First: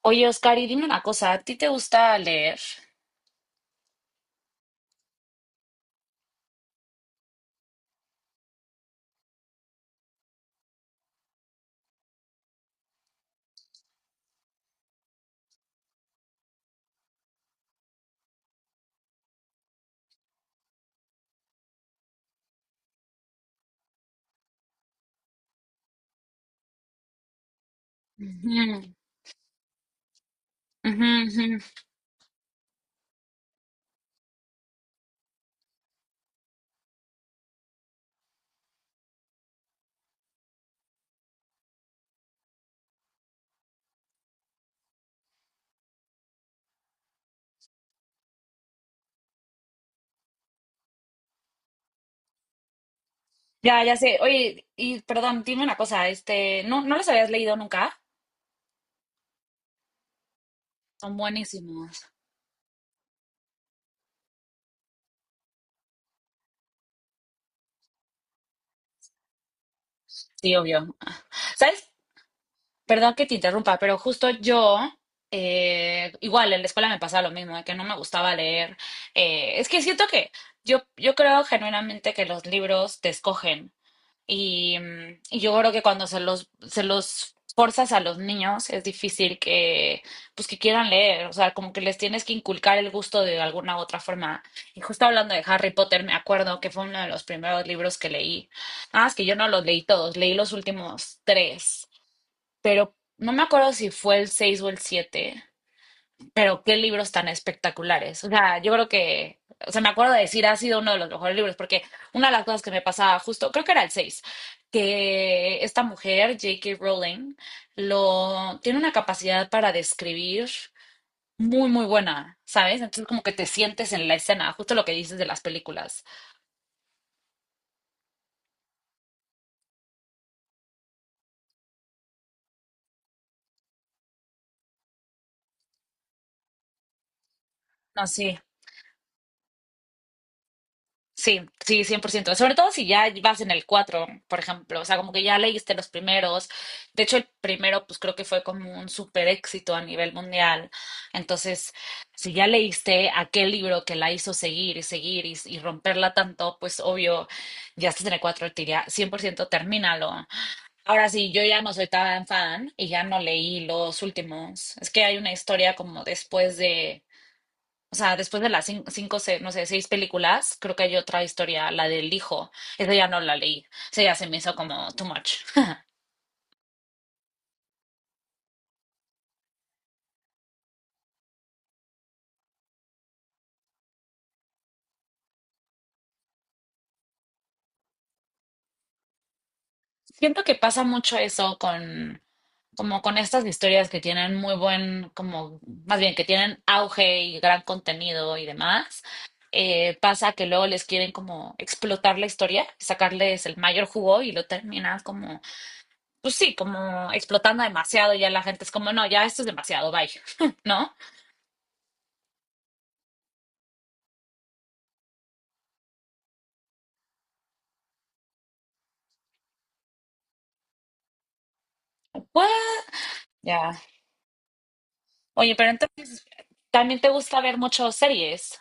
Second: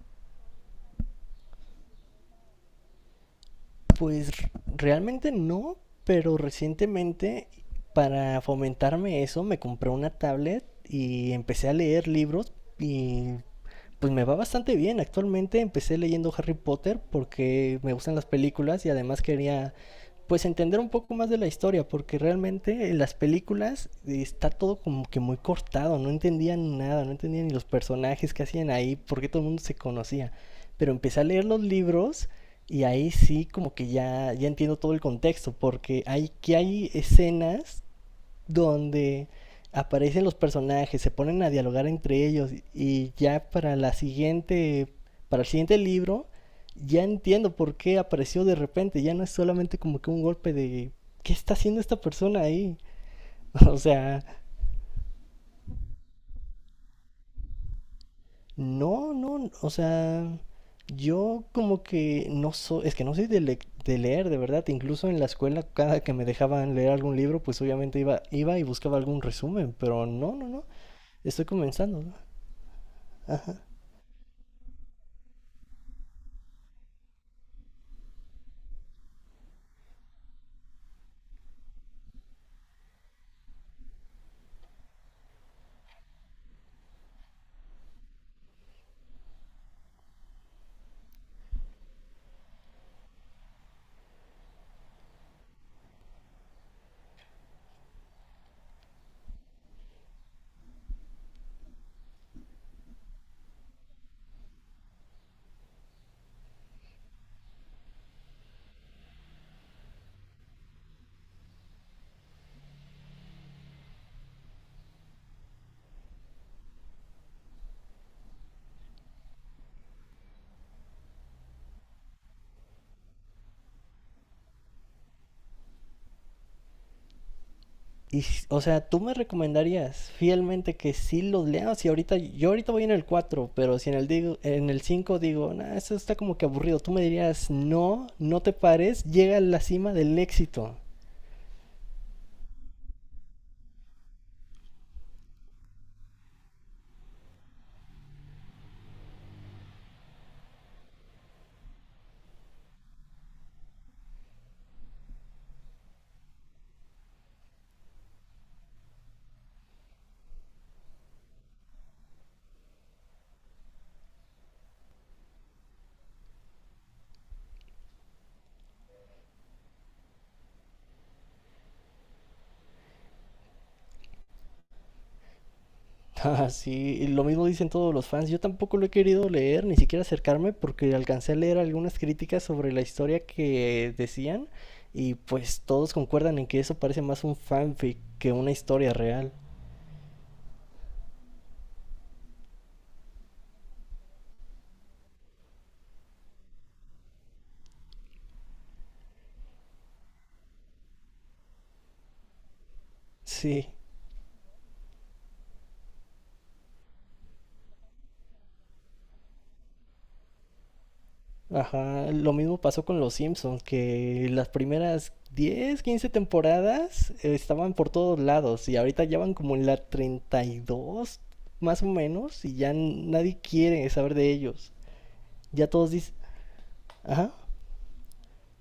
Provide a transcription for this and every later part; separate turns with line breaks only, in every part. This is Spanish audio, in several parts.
Oye, Oscar, y dime una cosa, ¿a ti te gusta leer?
Pues realmente no, pero recientemente para fomentarme eso me compré una tablet y empecé a leer libros y pues me va bastante bien. Actualmente empecé leyendo Harry Potter porque me gustan las películas y además quería pues entender un poco más de la historia porque realmente en las películas está todo como que muy cortado, no entendía nada, no entendía ni los personajes que hacían
Ujú,
ahí, porque todo el mundo se conocía. Pero
ujú,
empecé a leer
ujú.
los libros y ahí sí, como que ya, ya entiendo todo el contexto, porque hay que hay escenas donde aparecen los personajes, se ponen a dialogar entre ellos y ya para el siguiente libro, ya entiendo por qué apareció de repente, ya no es solamente como que un golpe de ¿qué está haciendo esta persona ahí? O
Ya, ya sé.
sea,
Oye, y perdón, dime una cosa, este, ¿no los habías leído nunca?
no, no, o sea,
Son
yo como
buenísimos.
que no soy, es que no soy de, de leer, de verdad, incluso en la escuela cada que me dejaban leer algún libro, pues obviamente iba, iba y buscaba algún resumen, pero no, no,
Sí,
no,
obvio.
estoy
¿Sabes
comenzando. ¿No?
Perdón que te interrumpa, pero justo igual en la escuela me pasaba lo mismo, de que no me gustaba leer. Es que siento que yo creo genuinamente que los libros te escogen. Y yo creo que cuando se los forzas a los niños es difícil que, pues que quieran leer, o sea, como que les tienes que inculcar el gusto de alguna u otra forma. Y justo hablando de Harry Potter, me acuerdo que fue uno de los primeros libros que leí. Nada más que yo no los leí todos, leí los últimos tres, pero no me acuerdo si fue el 6 o el siete, pero qué libros tan espectaculares. O sea, yo creo que, o sea, me acuerdo de decir, ha sido uno de los mejores libros, porque una de las cosas que me pasaba justo, creo que era el seis, que esta mujer, J.K. Rowling, lo, tiene una capacidad para describir muy, muy buena, ¿sabes? Entonces como que te sientes en la escena, justo lo que dices de las películas.
Y, o sea, ¿tú me recomendarías fielmente que sí los lea? Si ahorita, yo ahorita voy en el 4, pero si en el digo, en el 5 digo, nah, eso está como que aburrido, tú me dirías,
No,
no,
sí.
no te pares, llega a la cima del éxito.
Sí, sí, 100%. Sobre todo si ya vas en el 4, por ejemplo. O sea, como que ya leíste los primeros. De hecho, el primero, pues creo que fue como un super éxito a nivel mundial. Entonces, si ya leíste aquel libro que la hizo seguir y seguir y romperla tanto, pues obvio, ya estás en el 4, te diría 100% termínalo. Ahora sí, yo ya no soy tan fan y ya no leí los últimos. Es que hay una historia como después de, o sea, después de las no sé, seis películas, creo que hay otra historia, la del hijo. Esa ya no la leí. Esa ya se me hizo como too much.
Ah, sí, y lo mismo dicen todos los fans. Yo tampoco lo he querido leer, ni siquiera acercarme, porque alcancé a leer algunas críticas sobre la historia que decían, y pues todos concuerdan en que eso parece más un fanfic que una historia real.
Siento que pasa mucho eso con, como con estas historias que tienen muy buen, como, más bien que tienen auge y gran contenido y demás. Pasa que luego les quieren como explotar la historia, sacarles el
Sí,
mayor jugo y lo terminan como, pues sí, como explotando demasiado. Y ya la gente es como, no, ya esto es demasiado, bye. ¿No?
ajá, lo mismo pasó con Los Simpsons, que las primeras 10 15 temporadas estaban por todos lados, y ahorita ya van como en la 32 más o menos,
Pues,
y ya nadie
ya.
quiere saber de ellos.
Oye,
Ya
pero
todos dicen,
entonces también te
ajá.
gusta ver muchas series.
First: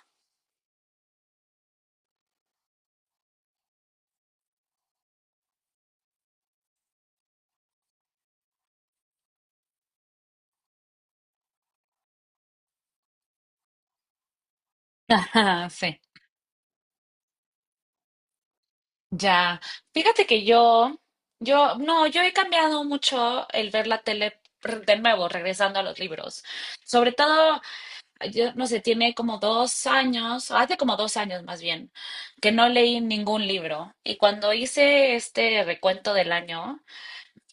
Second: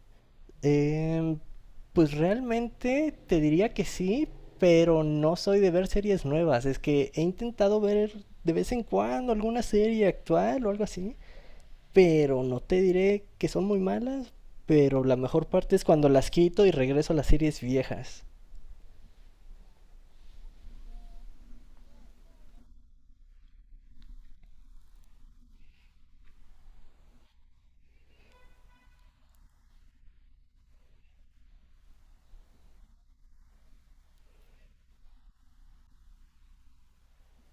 Em, pues realmente te diría que sí, pero no soy de ver series nuevas. Es que he intentado ver de vez en cuando alguna serie actual o algo así, pero no te diré que son muy malas, pero la mejor
Ajá,
parte es
sí,
cuando las quito y regreso a las series viejas.
ya. Fíjate que yo, no, yo he cambiado mucho el ver la tele, de nuevo, regresando a los libros. Sobre todo, yo no sé, tiene como 2 años, hace como 2 años más bien, que no leí ningún libro. Y cuando hice este recuento del año,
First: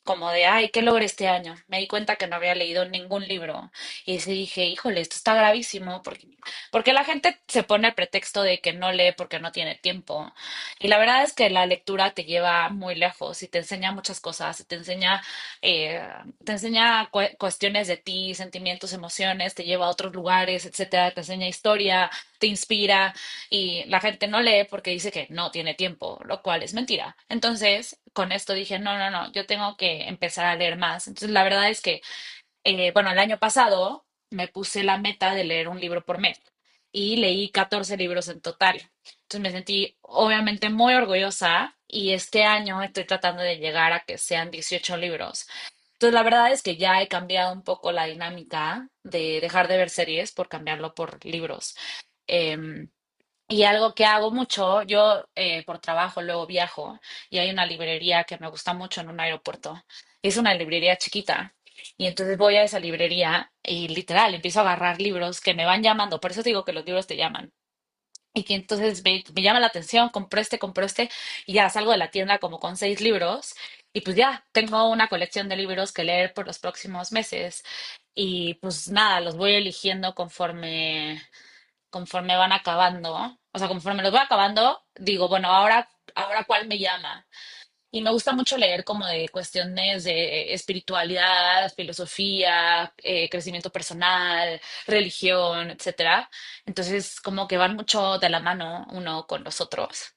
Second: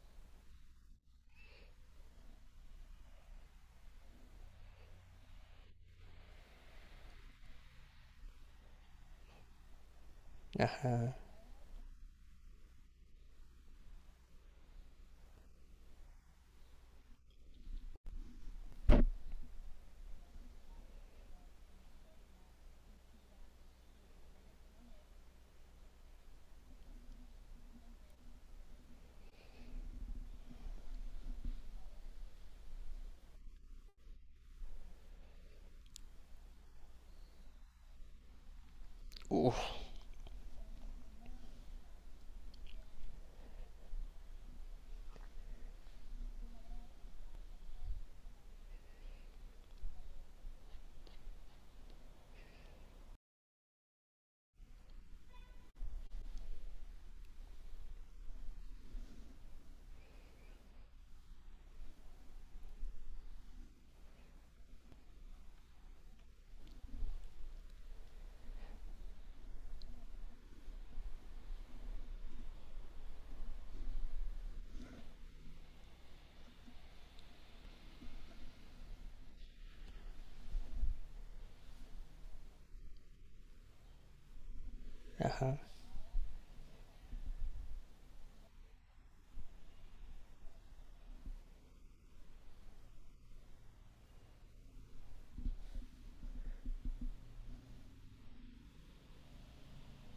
como de, ay, ¿qué logré este año? Me di cuenta que no había leído ningún libro. Y sí dije, híjole, esto está gravísimo, porque, porque la gente se pone el pretexto de que no lee porque no tiene tiempo. Y la
Ajá,
verdad es que la lectura te lleva muy lejos y te enseña muchas cosas, y eh, te enseña cuestiones de ti, sentimientos, emociones, te lleva a otros lugares, etcétera, te enseña historia, te inspira, y la gente no lee porque dice que no tiene tiempo, lo cual es mentira. Entonces, con esto dije, no, no, no, yo tengo que empezar a leer más. Entonces, la verdad es que, bueno, el año pasado me puse la meta de leer un libro por mes y leí 14 libros en total. Entonces me
uf,
sentí obviamente muy orgullosa y este año estoy tratando de llegar a que sean 18 libros. Entonces la verdad es que ya he cambiado un poco la dinámica de dejar de ver series por cambiarlo por libros. Eh, y algo que hago mucho, yo por trabajo luego viajo y hay una librería que me gusta mucho en un aeropuerto. Es una librería chiquita. Y entonces voy a esa librería y literal empiezo a agarrar libros que me van llamando. Por eso te digo que los libros te llaman. Y que entonces me llama la atención, compré este y ya salgo de la tienda como con seis libros. Y pues ya tengo una colección de libros que leer por los próximos meses. Y pues nada, los voy eligiendo conforme van acabando, ¿eh? O sea, conforme los voy acabando, digo, bueno,
ajá.
ahora, ahora cuál me llama. Y me gusta mucho leer como de cuestiones de espiritualidad, filosofía, crecimiento personal, religión, etcétera. Entonces, como que van mucho de la mano uno con los otros.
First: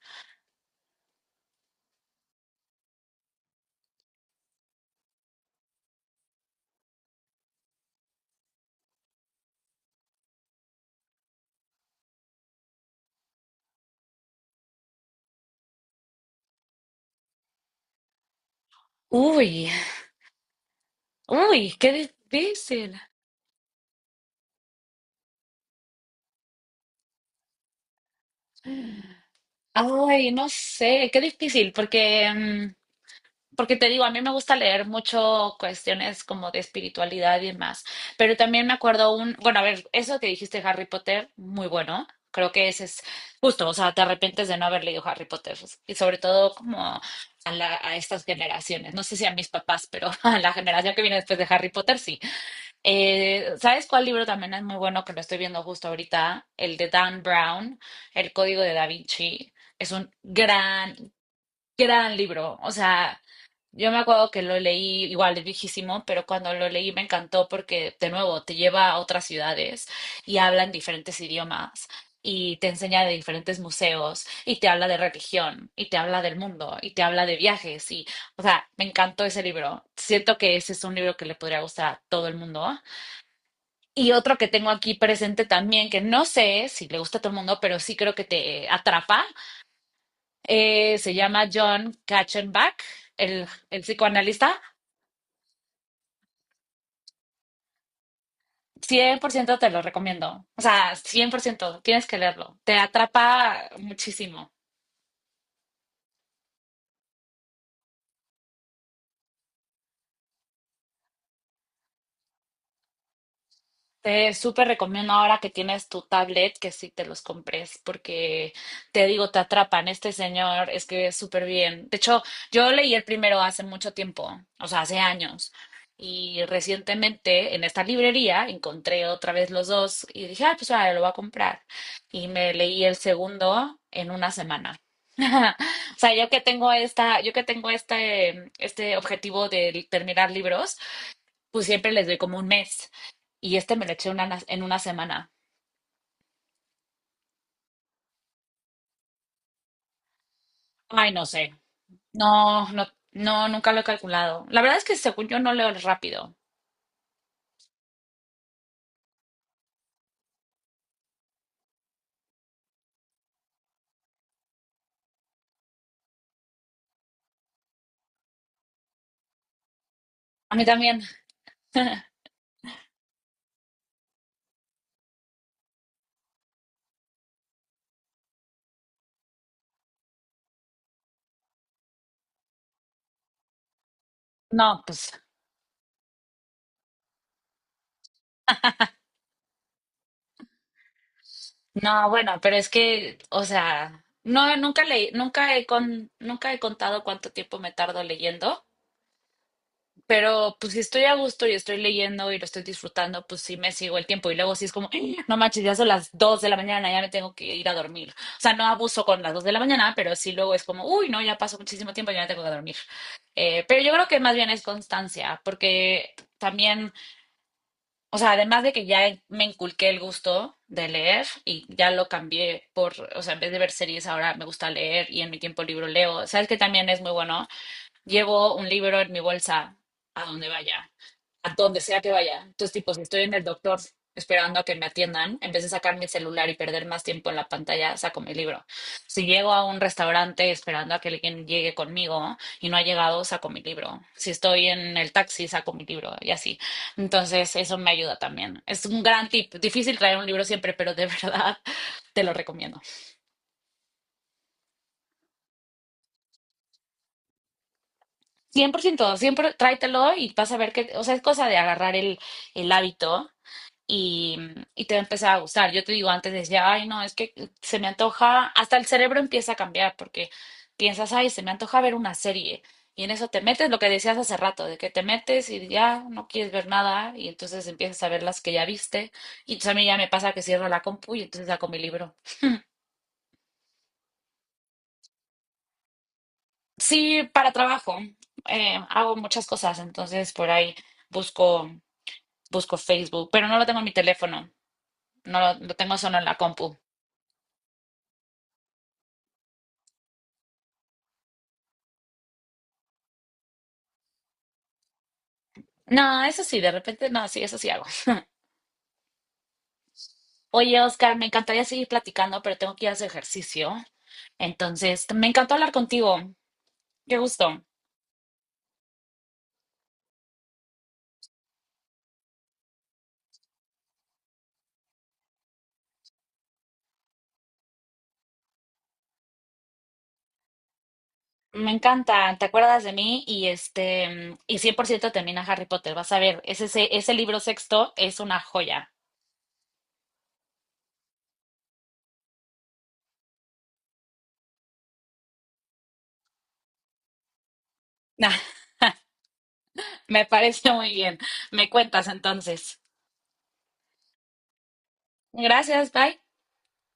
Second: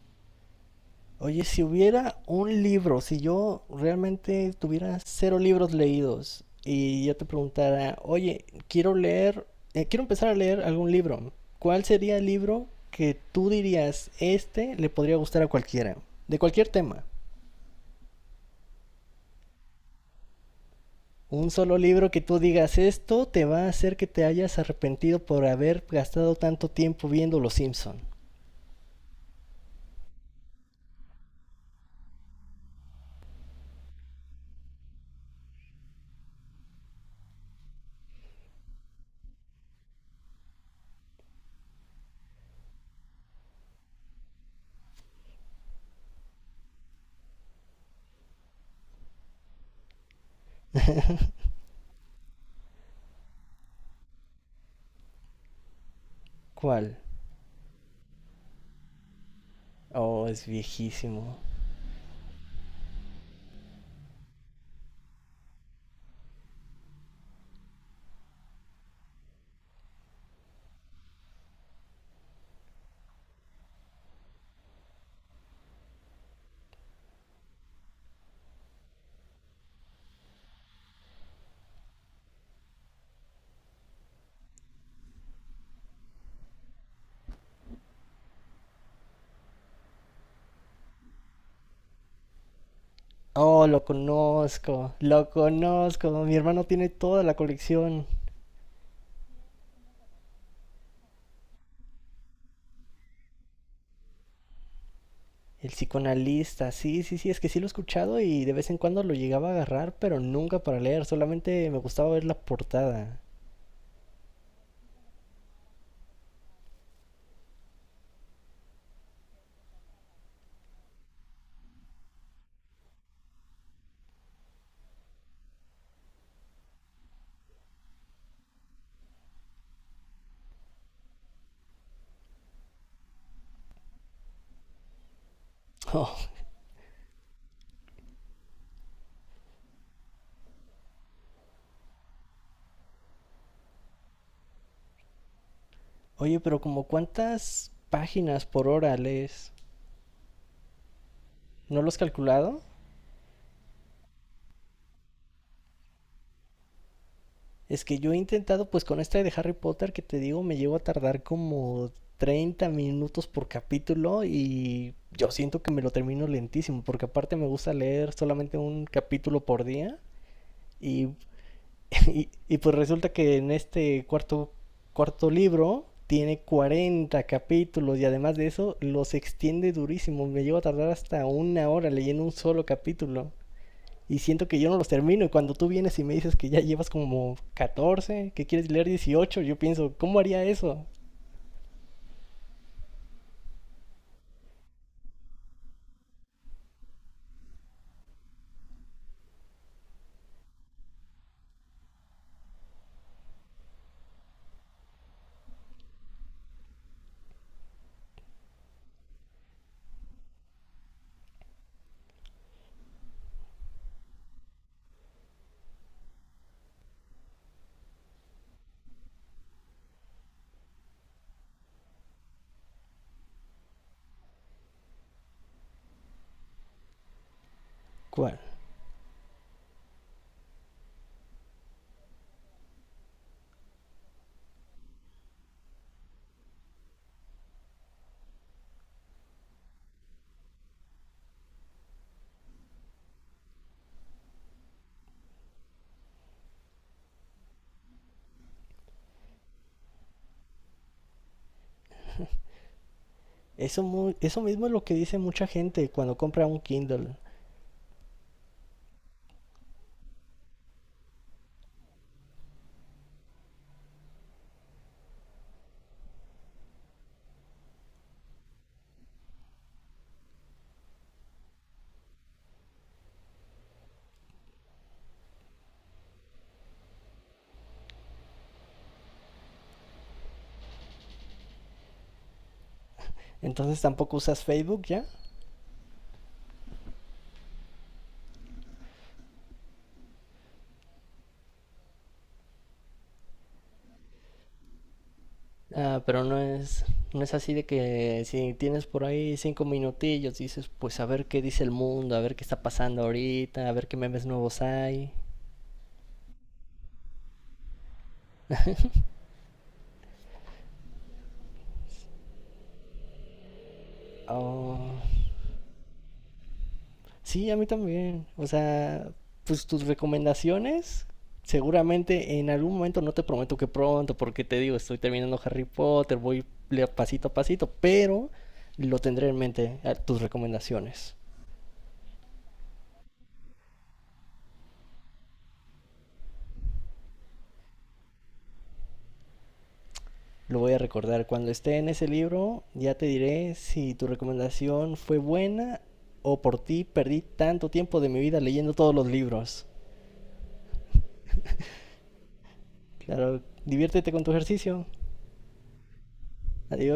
Oye, si hubiera un libro, si yo realmente tuviera cero libros leídos y yo te preguntara, oye, quiero leer, quiero empezar a leer algún libro, ¿cuál sería el libro que tú dirías, este le podría gustar a cualquiera? De cualquier tema.
Uy,
Un
uy,
solo
qué
libro que tú digas,
difícil.
esto te va a hacer que te hayas arrepentido por haber gastado tanto tiempo viendo Los Simpson.
Ay, no sé, qué difícil, porque porque te digo, a mí me gusta leer mucho cuestiones como de espiritualidad y demás, pero también me acuerdo un, bueno, a ver, eso que dijiste de Harry Potter, muy bueno, creo que ese es justo, o sea, te arrepientes de no haber leído Harry Potter, y sobre todo como a, a estas generaciones, no sé si a mis papás, pero a la generación que viene después de Harry Potter, sí. ¿Sabes cuál libro también es muy bueno que lo estoy viendo justo ahorita? El de
¿Cuál?
Dan Brown, El Código de Da Vinci, es un
Oh, es
gran,
viejísimo.
gran libro, o sea... Yo me acuerdo que lo leí, igual es viejísimo, pero cuando lo leí me encantó porque, de nuevo, te lleva a otras ciudades y hablan diferentes idiomas y te enseña de diferentes museos y te habla de religión y te habla del mundo y te habla de viajes y, o sea, me encantó ese libro. Siento que ese es un libro que le podría gustar a todo el mundo. Y otro que tengo aquí presente también, que no sé si le gusta a todo el mundo, pero sí creo que te atrapa, se llama John Katzenbach, el,
Oh,
el
lo
psicoanalista.
conozco, lo conozco. Mi hermano tiene toda la colección.
100% te lo recomiendo. O sea, 100% tienes que leerlo. Te atrapa muchísimo.
El psicoanalista, sí, sí, sí, es que sí lo he escuchado y de vez en cuando lo llegaba a agarrar, pero nunca para leer, solamente me gustaba ver la portada.
Te súper recomiendo ahora que tienes tu tablet que sí te los compres, porque te digo, te atrapan. Este señor es que es súper bien. De hecho, yo leí el primero hace mucho tiempo, o sea, hace años. Y recientemente en esta librería encontré otra vez los dos y dije, ah, pues ahora lo voy a comprar. Y me leí el segundo en una semana. O sea,
Oh,
yo que tengo este objetivo de terminar libros pues siempre les doy como un mes, y este me lo eché en una semana.
oye, pero ¿como cuántas páginas por hora lees?
Ay, no sé.
¿No lo has calculado?
No, no, no, nunca lo he calculado. La verdad es que según yo no leo rápido.
Es que yo he intentado, pues con esta de Harry Potter que te digo, me llevo a tardar como 30 minutos por capítulo y yo siento que me lo termino lentísimo, porque aparte me gusta leer solamente un capítulo por día
A mí también.
y, y pues resulta que en este cuarto libro tiene 40 capítulos y además de eso los extiende durísimo, me llevo a tardar hasta una hora leyendo un solo capítulo y siento que yo no
No,
los
pues,
termino. Y cuando tú vienes y me dices que ya llevas como 14 que quieres leer 18 yo pienso, ¿cómo haría eso?
no, bueno, pero es que, o sea, no, nunca he contado cuánto tiempo me tardo leyendo. Pero pues si estoy a gusto y estoy leyendo y lo estoy disfrutando, pues sí me sigo el tiempo. Y luego sí es como, "Ah, no manches, ya son las 2 de la mañana, ya me tengo que ir a dormir." O sea, no abuso con las 2 de la mañana, pero sí luego es como, uy, no, ya pasó muchísimo tiempo, ya me tengo que dormir. Pero yo creo que más bien es constancia, porque también, o sea, además de que ya me inculqué el gusto de leer y ya lo cambié por, o sea, en vez de ver series ahora me gusta leer y en mi tiempo libro leo. ¿Sabes que también es muy bueno?
¿Cuál?
Llevo un libro en mi bolsa a donde vaya, a donde sea que vaya. Entonces, tipo, si estoy en el doctor esperando a que me atiendan, en vez de sacar mi celular y perder más tiempo en la pantalla, saco mi libro. Si llego a un restaurante esperando a que alguien llegue conmigo y no ha llegado, saco mi libro. Si estoy en el taxi, saco mi libro y así. Entonces, eso me ayuda también. Es un gran tip. Difícil traer un libro siempre, pero de verdad te lo recomiendo.
Eso, muy eso mismo es lo que dice mucha gente cuando compra un Kindle.
100% siempre tráetelo y vas a ver que, o sea, es cosa de agarrar el hábito y, y te va a empezar a gustar. Yo te digo, antes decía, ay, no, es que se me antoja, hasta el cerebro empieza a cambiar porque piensas, ay, se me antoja ver una serie. Y en eso te metes, lo que decías hace rato, de que te metes y ya no quieres ver nada y entonces empiezas a ver las que ya viste. Y entonces a mí ya me pasa que cierro la compu y entonces saco mi libro.
Entonces tampoco usas Facebook ya.
Sí, para trabajo, hago muchas cosas, entonces por ahí busco, Facebook, pero no lo tengo en mi teléfono, no lo, lo tengo
Ah,
solo
pero
en la
no
compu.
es, no es así de que si tienes por ahí cinco minutillos, dices, pues a ver qué dice el mundo, a ver qué está pasando ahorita, a ver qué memes nuevos hay.
No, eso sí, de repente, no, sí, eso sí hago. Oye, Oscar, me encantaría seguir platicando, pero tengo que ir a hacer ejercicio.
Oh,
Entonces, me encantó hablar contigo. Qué
sí, a
gusto.
mí también. O sea, pues tus recomendaciones, seguramente en algún momento, no te prometo que pronto, porque te digo, estoy terminando Harry Potter, voy pasito a pasito, pero lo tendré en mente, tus recomendaciones.
Me encanta, te acuerdas de mí y este, y 100% termina Harry Potter. Vas a ver, ese libro sexto es una joya.
Lo voy a recordar. Cuando esté en ese libro, ya te diré si tu recomendación fue buena o por ti perdí tanto tiempo de mi vida leyendo todos los libros.
Me parece muy bien. Me cuentas entonces.
Claro, diviértete con tu ejercicio.
Gracias, bye.
Adiós.